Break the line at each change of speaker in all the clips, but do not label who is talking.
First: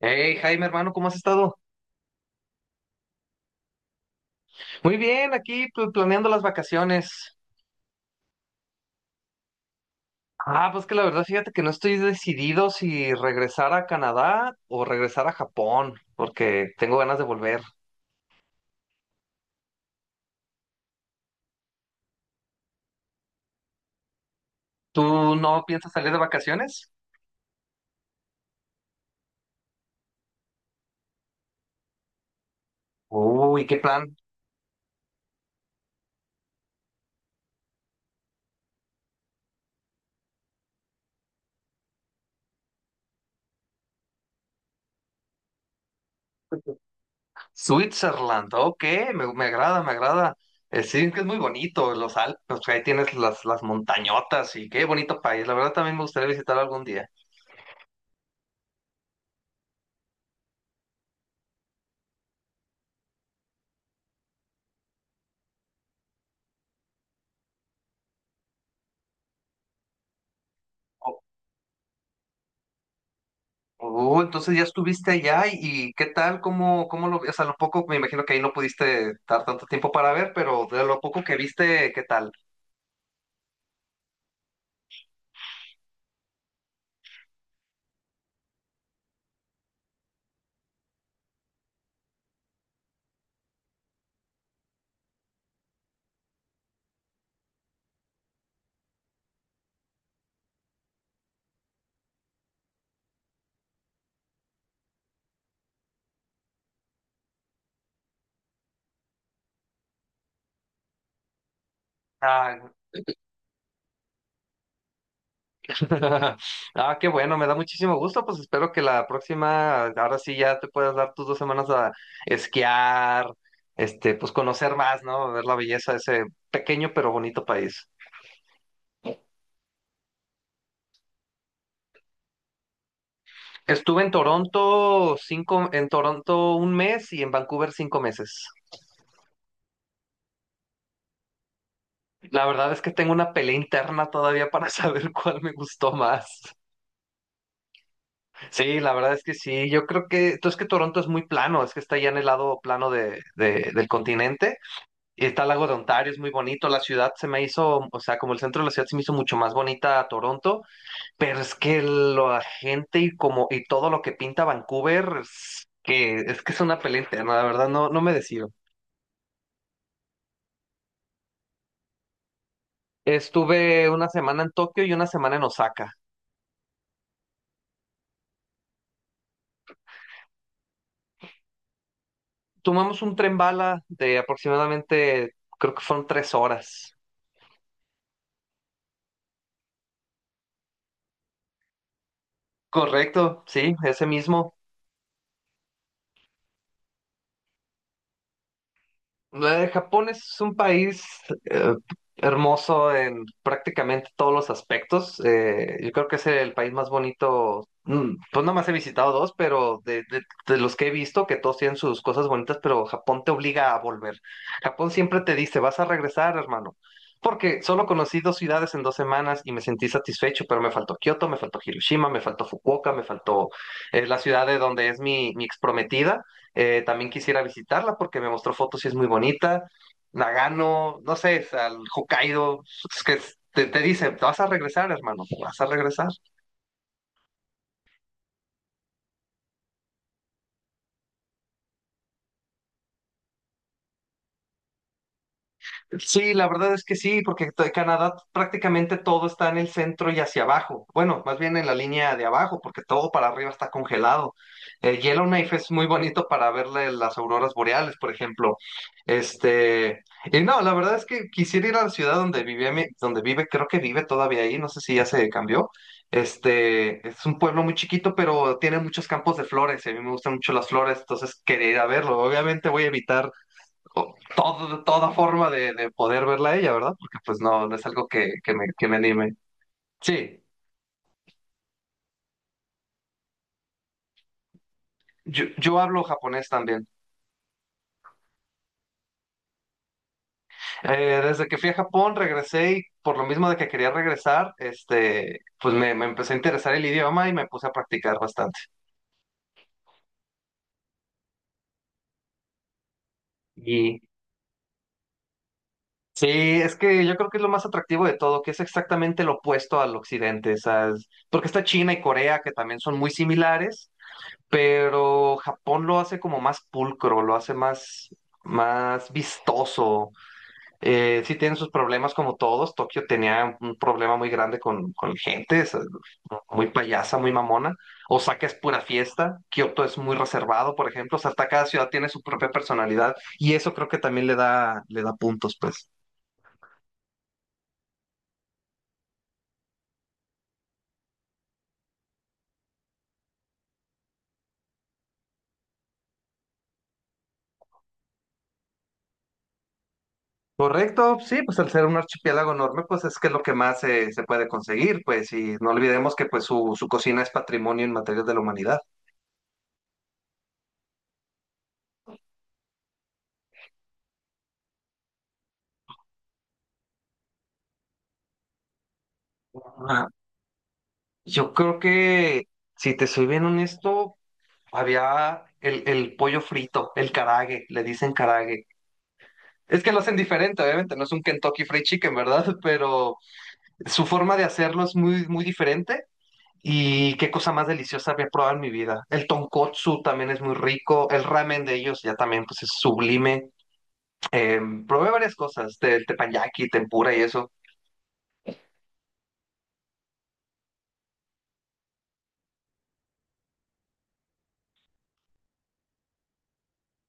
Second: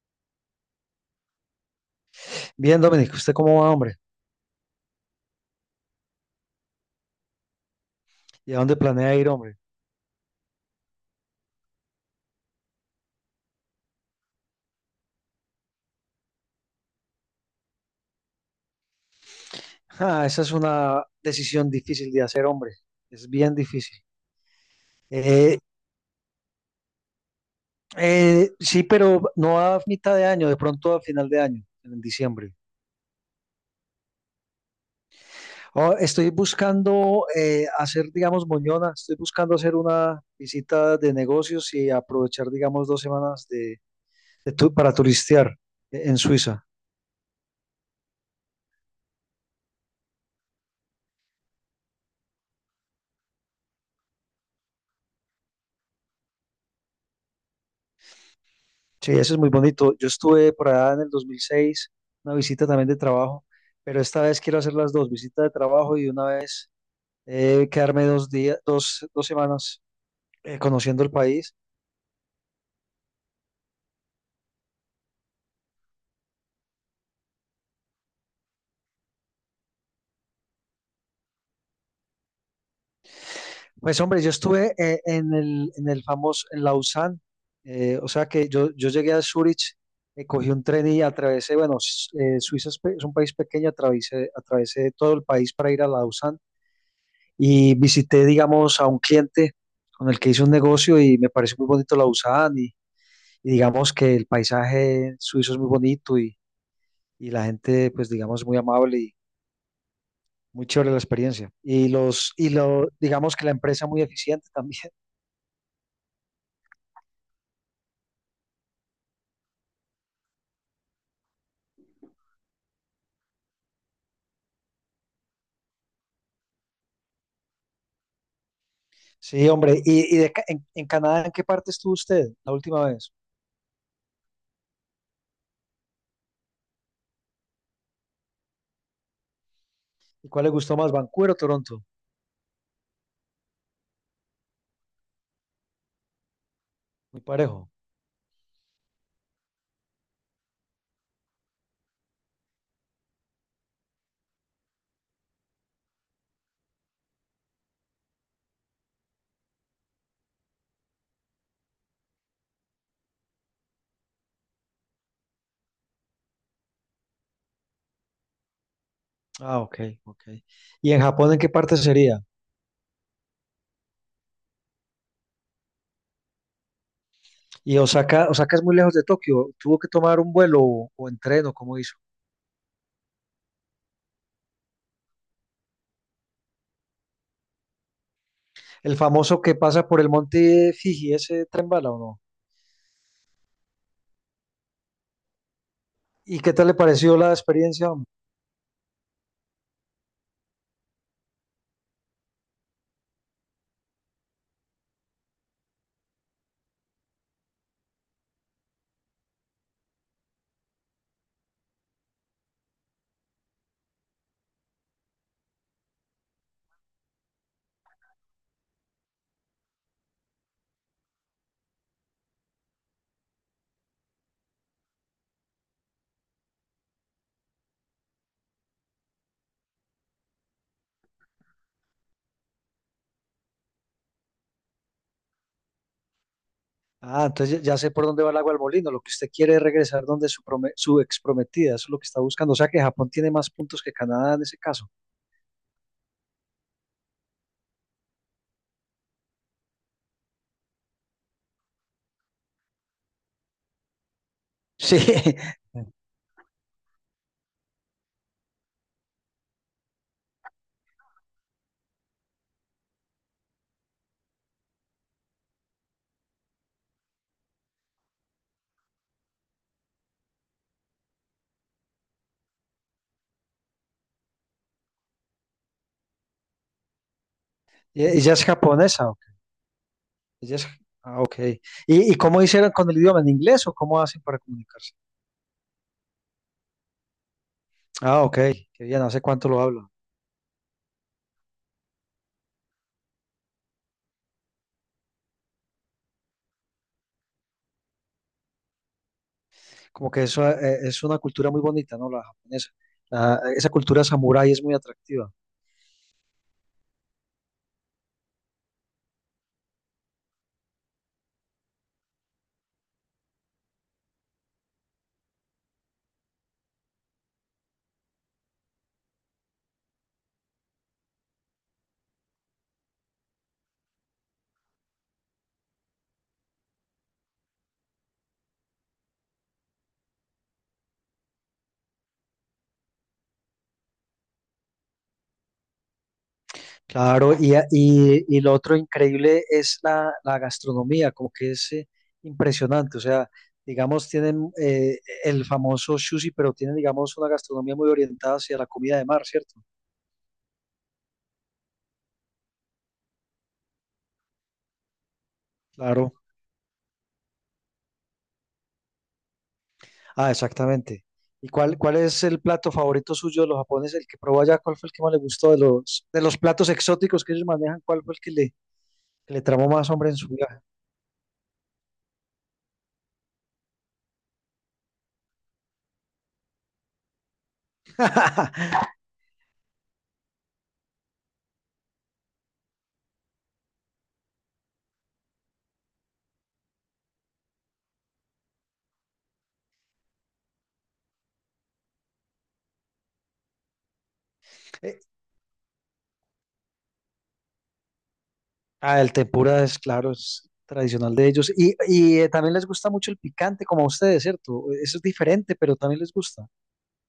Hey, Jaime, hermano, ¿cómo has estado?
Bien, Dominic, ¿usted cómo va, hombre?
Muy bien, aquí planeando las vacaciones.
¿Y a dónde planea ir, hombre?
Ah, pues que la verdad, fíjate que no estoy decidido si regresar a Canadá o regresar a Japón, porque tengo ganas de volver.
Ah, esa es una decisión difícil de hacer, hombre. Es bien difícil.
¿Tú
Eh,
no piensas salir de vacaciones?
sí, pero no a mitad de año, de pronto a final de año, en diciembre.
Uy, qué plan.
Oh, estoy buscando hacer, digamos, moñona. Estoy buscando hacer una visita de negocios y aprovechar, digamos, dos semanas para turistear en Suiza.
Switzerland, ok, me agrada, me agrada. Sí, que es muy bonito, los Alpes, pues, ahí tienes las montañotas y qué bonito país. La verdad, también me gustaría visitar algún día.
Sí, eso es muy bonito. Yo estuve por allá en el 2006, una visita también de trabajo, pero esta vez quiero hacer las dos, visita de trabajo y una vez quedarme dos días, dos semanas conociendo el país.
Oh, entonces ya estuviste allá y ¿qué tal? ¿Cómo lo, o sea, lo poco, me imagino que ahí no pudiste dar tanto tiempo para ver, pero de lo poco que viste, ¿qué tal?
Pues hombre, yo estuve en el famoso, en Lausanne, o sea que yo llegué a Zurich, cogí un tren y atravesé, bueno, Suiza es, es un país pequeño, atravesé todo el país para ir a Lausanne. Y visité, digamos, a un cliente con el que hice un negocio y me pareció muy bonito la Lausanne y digamos que el paisaje suizo es muy bonito y la gente, pues digamos, muy amable y muy chévere la experiencia. Y
Ah,
digamos que la empresa muy eficiente también.
ah, qué bueno, me da muchísimo gusto, pues espero que la próxima, ahora sí ya te puedas dar tus 2 semanas a esquiar, pues conocer más, ¿no? Ver la belleza de ese pequeño pero bonito país.
Sí, hombre. ¿Y en Canadá, ¿en qué parte estuvo usted la última vez?
Estuve en Toronto en Toronto un mes y en Vancouver 5 meses.
¿Y cuál le gustó más, Vancouver o Toronto?
La verdad es que tengo una pelea interna todavía para saber cuál me gustó más.
Muy parejo.
Sí, la verdad es que sí. Yo creo que, entonces que Toronto es muy plano, es que está ya en el lado plano del continente. Y está el lago de Ontario, es muy bonito. La ciudad se me hizo, o sea, como el centro de la ciudad se me hizo mucho más bonita a Toronto, pero es que la gente y como, y todo lo que pinta Vancouver, es que es una pelea interna, la verdad, no, no me decido.
Ah, ok, ok. ¿Y en Japón, en qué parte sería?
Estuve una semana en Tokio y una semana en Osaka.
Y Osaka, Osaka es muy lejos de Tokio. ¿Tuvo que tomar un vuelo o en tren o cómo hizo?
Tomamos un tren bala de aproximadamente, creo que fueron 3 horas.
El famoso que pasa por el monte Fiji, ese tren bala o no.
Correcto, sí, ese mismo.
¿Y qué tal le pareció la experiencia, hombre?
Japón es un país eh, hermoso en prácticamente todos los aspectos. Yo creo que es el país más bonito. Pues nada más he visitado dos, pero de los que he visto, que todos tienen sus cosas bonitas, pero Japón te obliga a volver. Japón siempre te dice, vas a regresar, hermano. Porque solo conocí dos ciudades en 2 semanas y me sentí satisfecho, pero me faltó Kioto, me faltó Hiroshima, me faltó Fukuoka, me faltó la ciudad de donde es mi ex también quisiera visitarla porque me mostró fotos y es muy bonita. Nagano, no sé, al Hokkaido, es que te dice, te vas a regresar, hermano, vas a regresar.
Ah, entonces ya sé por dónde va el agua al molino. Lo que usted quiere es regresar donde su, su ex prometida, eso es lo que está buscando. O sea que Japón tiene más puntos que Canadá en ese caso.
Sí, la verdad es que sí, porque Canadá prácticamente todo está en el centro y hacia abajo. Bueno, más bien en la línea de abajo, porque todo para arriba está congelado.
Sí.
El Yellowknife es muy bonito para verle las auroras boreales, por ejemplo. Este, y no, la verdad es que quisiera ir a la ciudad donde vivía, donde vive, creo que vive todavía ahí, no sé si ya se cambió. Es un pueblo muy chiquito, pero tiene muchos campos de flores, y a mí me gustan mucho las flores, entonces quería ir a verlo. Obviamente voy a evitar toda forma de poder verla a ella, ¿verdad? Porque pues no, no es algo
¿Ella
que,
es
que me, que me
japonesa? Ok.
anime. Sí,
Ella es... Ah, ok. Y cómo hicieron con el idioma? ¿En inglés o cómo hacen para comunicarse?
yo hablo japonés también.
Ah, ok, qué bien, ¿hace cuánto lo hablan?
Desde que fui a Japón regresé y por lo mismo de que quería regresar, pues me empecé a interesar el idioma y me puse a practicar bastante.
Como que eso es una cultura muy bonita, ¿no? La japonesa. Esa
Y
cultura samurái es muy atractiva.
sí, es que yo creo que es lo más atractivo de todo, que es exactamente lo opuesto al occidente, ¿sabes? Porque está China y Corea, que también son muy similares, pero Japón lo hace como más pulcro, lo hace más vistoso. Sí tienen sus problemas como todos. Tokio tenía un problema muy grande con gente, muy payasa, muy mamona. Osaka es pura fiesta, Kioto es muy reservado, por ejemplo. O sea, hasta cada ciudad tiene su propia personalidad y eso creo que también le da puntos, pues.
Claro, y, y lo otro increíble es la gastronomía, como que es impresionante. O sea, digamos, tienen el famoso sushi, pero tienen, digamos, una gastronomía muy orientada hacia la comida de mar, ¿cierto?
Correcto, sí, pues al ser un archipiélago enorme, pues es que es lo que más se puede conseguir, pues, y no olvidemos
Claro.
que pues su cocina es patrimonio en materia de la humanidad.
Ah, exactamente. ¿Y cuál es el plato favorito suyo de los japoneses? El que probó allá, ¿cuál fue el que más le gustó de de los platos exóticos que ellos manejan? ¿Cuál fue el que le, ¿Que le tramó más,
Ajá.
hombre, en su vida?
Yo creo que, si te soy bien honesto, había el pollo frito, el carague, le dicen carague. Es que lo hacen diferente, obviamente, no es un Kentucky Fried Chicken, ¿verdad? Pero su forma de hacerlo es muy, muy diferente. Y qué cosa más deliciosa había probado en mi vida. El tonkotsu también es muy rico. El ramen de ellos ya también, pues, es sublime. Eh, probé varias cosas, del teppanyaki, tempura y eso.
Ah, el tempura es, claro, es tradicional de ellos. Y, también les gusta mucho el picante, como a ustedes, ¿cierto? Eso es diferente, pero también les gusta.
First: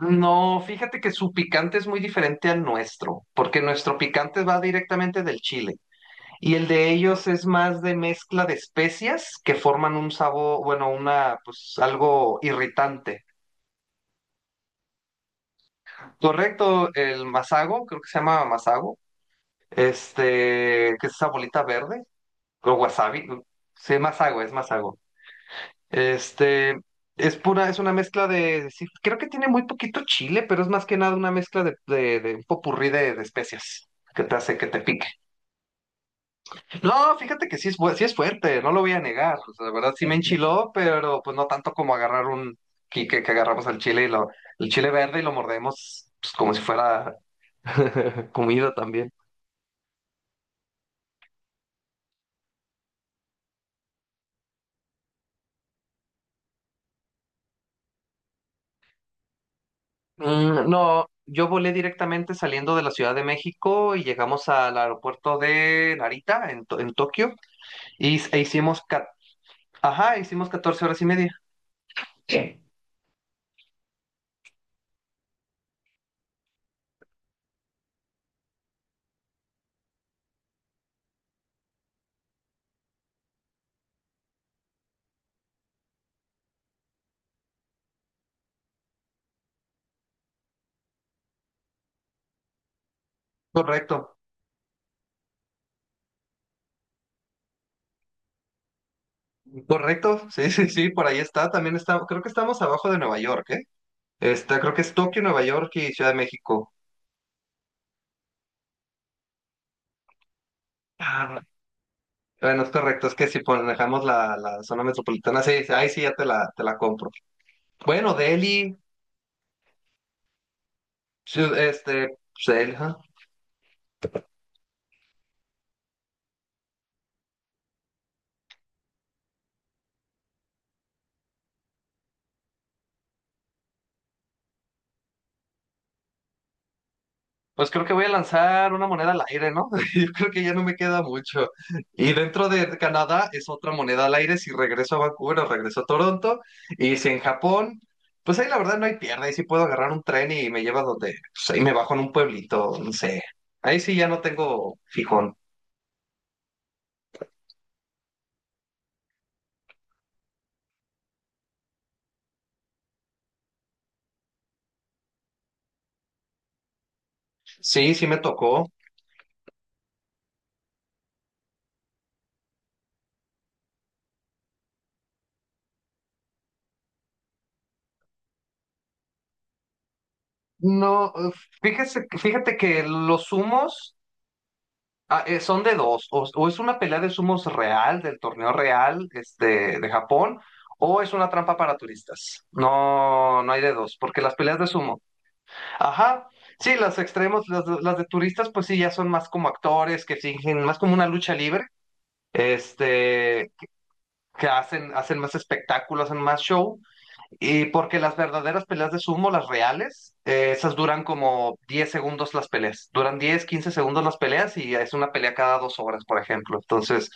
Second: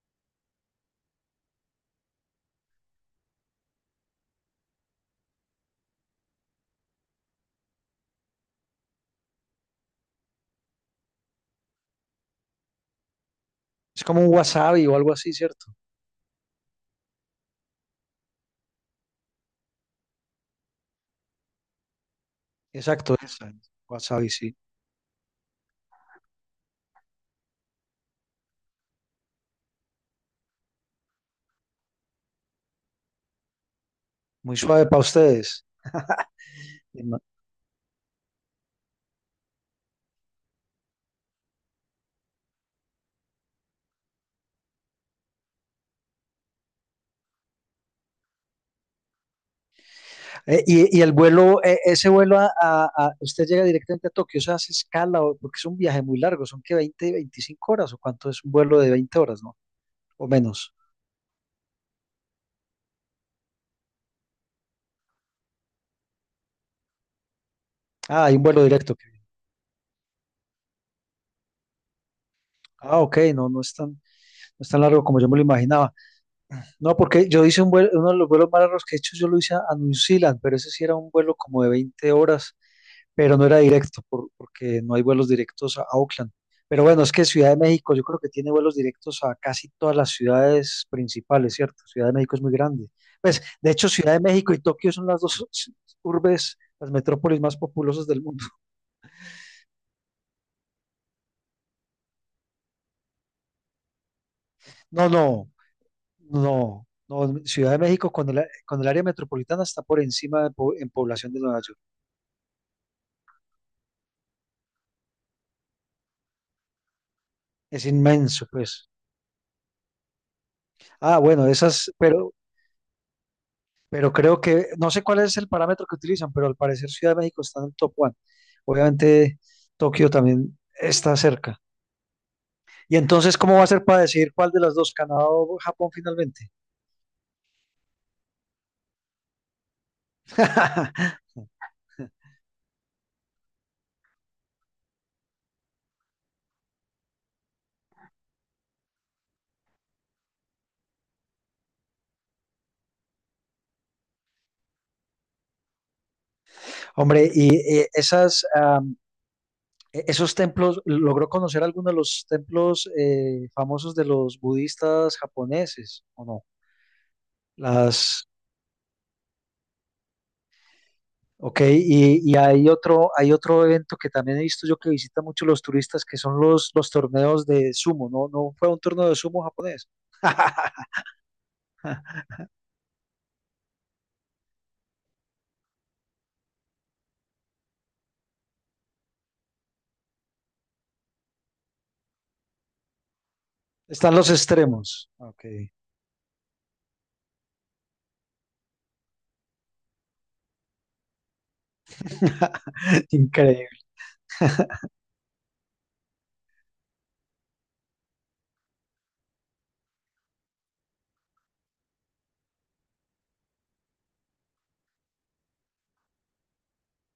No, fíjate que su picante es muy diferente al nuestro, porque nuestro picante va directamente del chile y el de ellos es más de mezcla de especias que forman un sabor, bueno, pues algo irritante.
¿Es como un wasabi o algo así, ¿cierto?
Correcto, el masago, creo que se llama masago, que es esa bolita verde, o
Exacto,
wasabi,
esa es,
sí,
wasabi,
masago, es
sí.
masago. Este, es pura, es una mezcla de, sí, creo que tiene muy poquito chile, pero es más que nada una mezcla de un popurrí de especias que te hace
Muy
que te
suave para
pique.
ustedes.
No, fíjate que sí sí es fuerte, no lo voy a negar. O sea, la verdad sí me enchiló, pero pues no tanto como agarrar que agarramos al chile el chile verde y lo mordemos, pues, como si fuera comida también.
Y, y el vuelo, ese vuelo, usted llega directamente a Tokio, o sea, ¿hace escala? O- porque es un viaje muy largo, son que 20, 25 horas, ¿o cuánto es un vuelo de 20 horas, ¿no? O
Mm,
menos.
no, yo volé directamente saliendo de la Ciudad de México y llegamos al aeropuerto de Narita en Tokio. Y
Ah,
s-
hay
e
un vuelo
hicimos,
directo. Qué
ca-
bien.
ajá, hicimos 14 horas y media. Sí.
Ah, ok, no, no es tan, no es tan largo como yo me lo imaginaba. No, porque yo hice un vuelo, uno de los vuelos más largos que he hecho, yo lo hice a New Zealand, pero ese sí era un vuelo como de 20 horas, pero no era directo, porque no hay vuelos directos a Auckland. Pero bueno, es que Ciudad de México yo creo que tiene vuelos directos a casi todas las ciudades principales, ¿cierto? Ciudad de México es muy grande. Pues, de hecho, Ciudad
Correcto,
de México y Tokio son las dos urbes, las metrópolis más populosas del mundo.
correcto. Sí, sí, sí, por ahí está. También está, creo que estamos abajo de Nueva York, ¿eh? Está, creo que es
No,
Tokio, Nueva
no,
York y Ciudad de México.
no, no. Ciudad de México con con el área metropolitana está por encima de en población de
Ah,
Nueva York.
bueno, es correcto, es que si manejamos la zona metropolitana, sí, sí, ahí sí ya te la compro.
Es
Bueno,
inmenso,
Delhi,
pues. Ah, bueno,
ciu-
esas,
este, pues, Delhi, ajá.
pero creo que, no sé cuál es el parámetro que utilizan, pero al parecer Ciudad de México está en el top one. Obviamente Tokio también está cerca. Y entonces, ¿cómo va a ser para decidir cuál de las dos, Canadá o Japón finalmente?
Pues creo que voy a lanzar una moneda al aire, ¿no? Yo creo que ya no me queda mucho. Y dentro de Canadá es otra moneda al aire si regreso a Vancouver o regreso a Toronto. Y si en Japón, pues ahí la verdad no hay pierde. Ahí sí puedo agarrar un tren y me lleva donde, pues ahí me bajo en un pueblito, no sé. Ahí sí ya no tengo fijón.
Hombre, y esos templos, ¿logró conocer alguno de los templos famosos de los budistas japoneses o no?
Sí, sí me
Las...
tocó.
Ok, y hay otro evento que también he visto yo que visitan mucho los turistas, que son los torneos de sumo, ¿no? ¿No fue un torneo de sumo japonés?
No, fíjate que los humos. Son de dos, o es una pelea de sumos real, del torneo real, de Japón, o es una trampa para turistas. No, no hay de dos,
Están
porque
los
las peleas de sumo.
extremos. Ok.
Ajá, sí, las extremos, las de turistas, pues sí, ya son más como actores que fingen, más como una lucha libre, este,
Increíble.
que hacen más espectáculo, hacen más show, y porque las verdaderas peleas de sumo, las reales, esas duran como 10 segundos las peleas. Duran 10-15 segundos las peleas y es una pelea cada 2 horas, por ejemplo. Entonces,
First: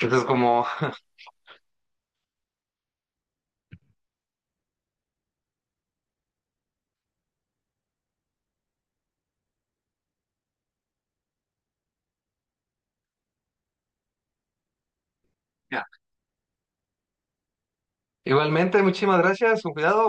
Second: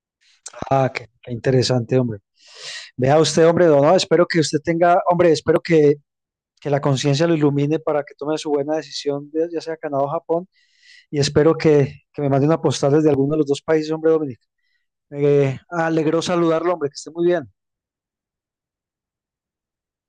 entonces como...
Ah, qué, qué interesante, hombre. Vea usted, hombre, don, no, espero que usted tenga, hombre, espero que la conciencia lo ilumine para que tome su buena decisión, ya sea Canadá o Japón, y espero que me mande una postal desde alguno de los dos países, hombre, Dominic. Me
Ya.
alegró saludarlo, hombre, que esté muy bien.
Igualmente, muchísimas gracias, con cuidado.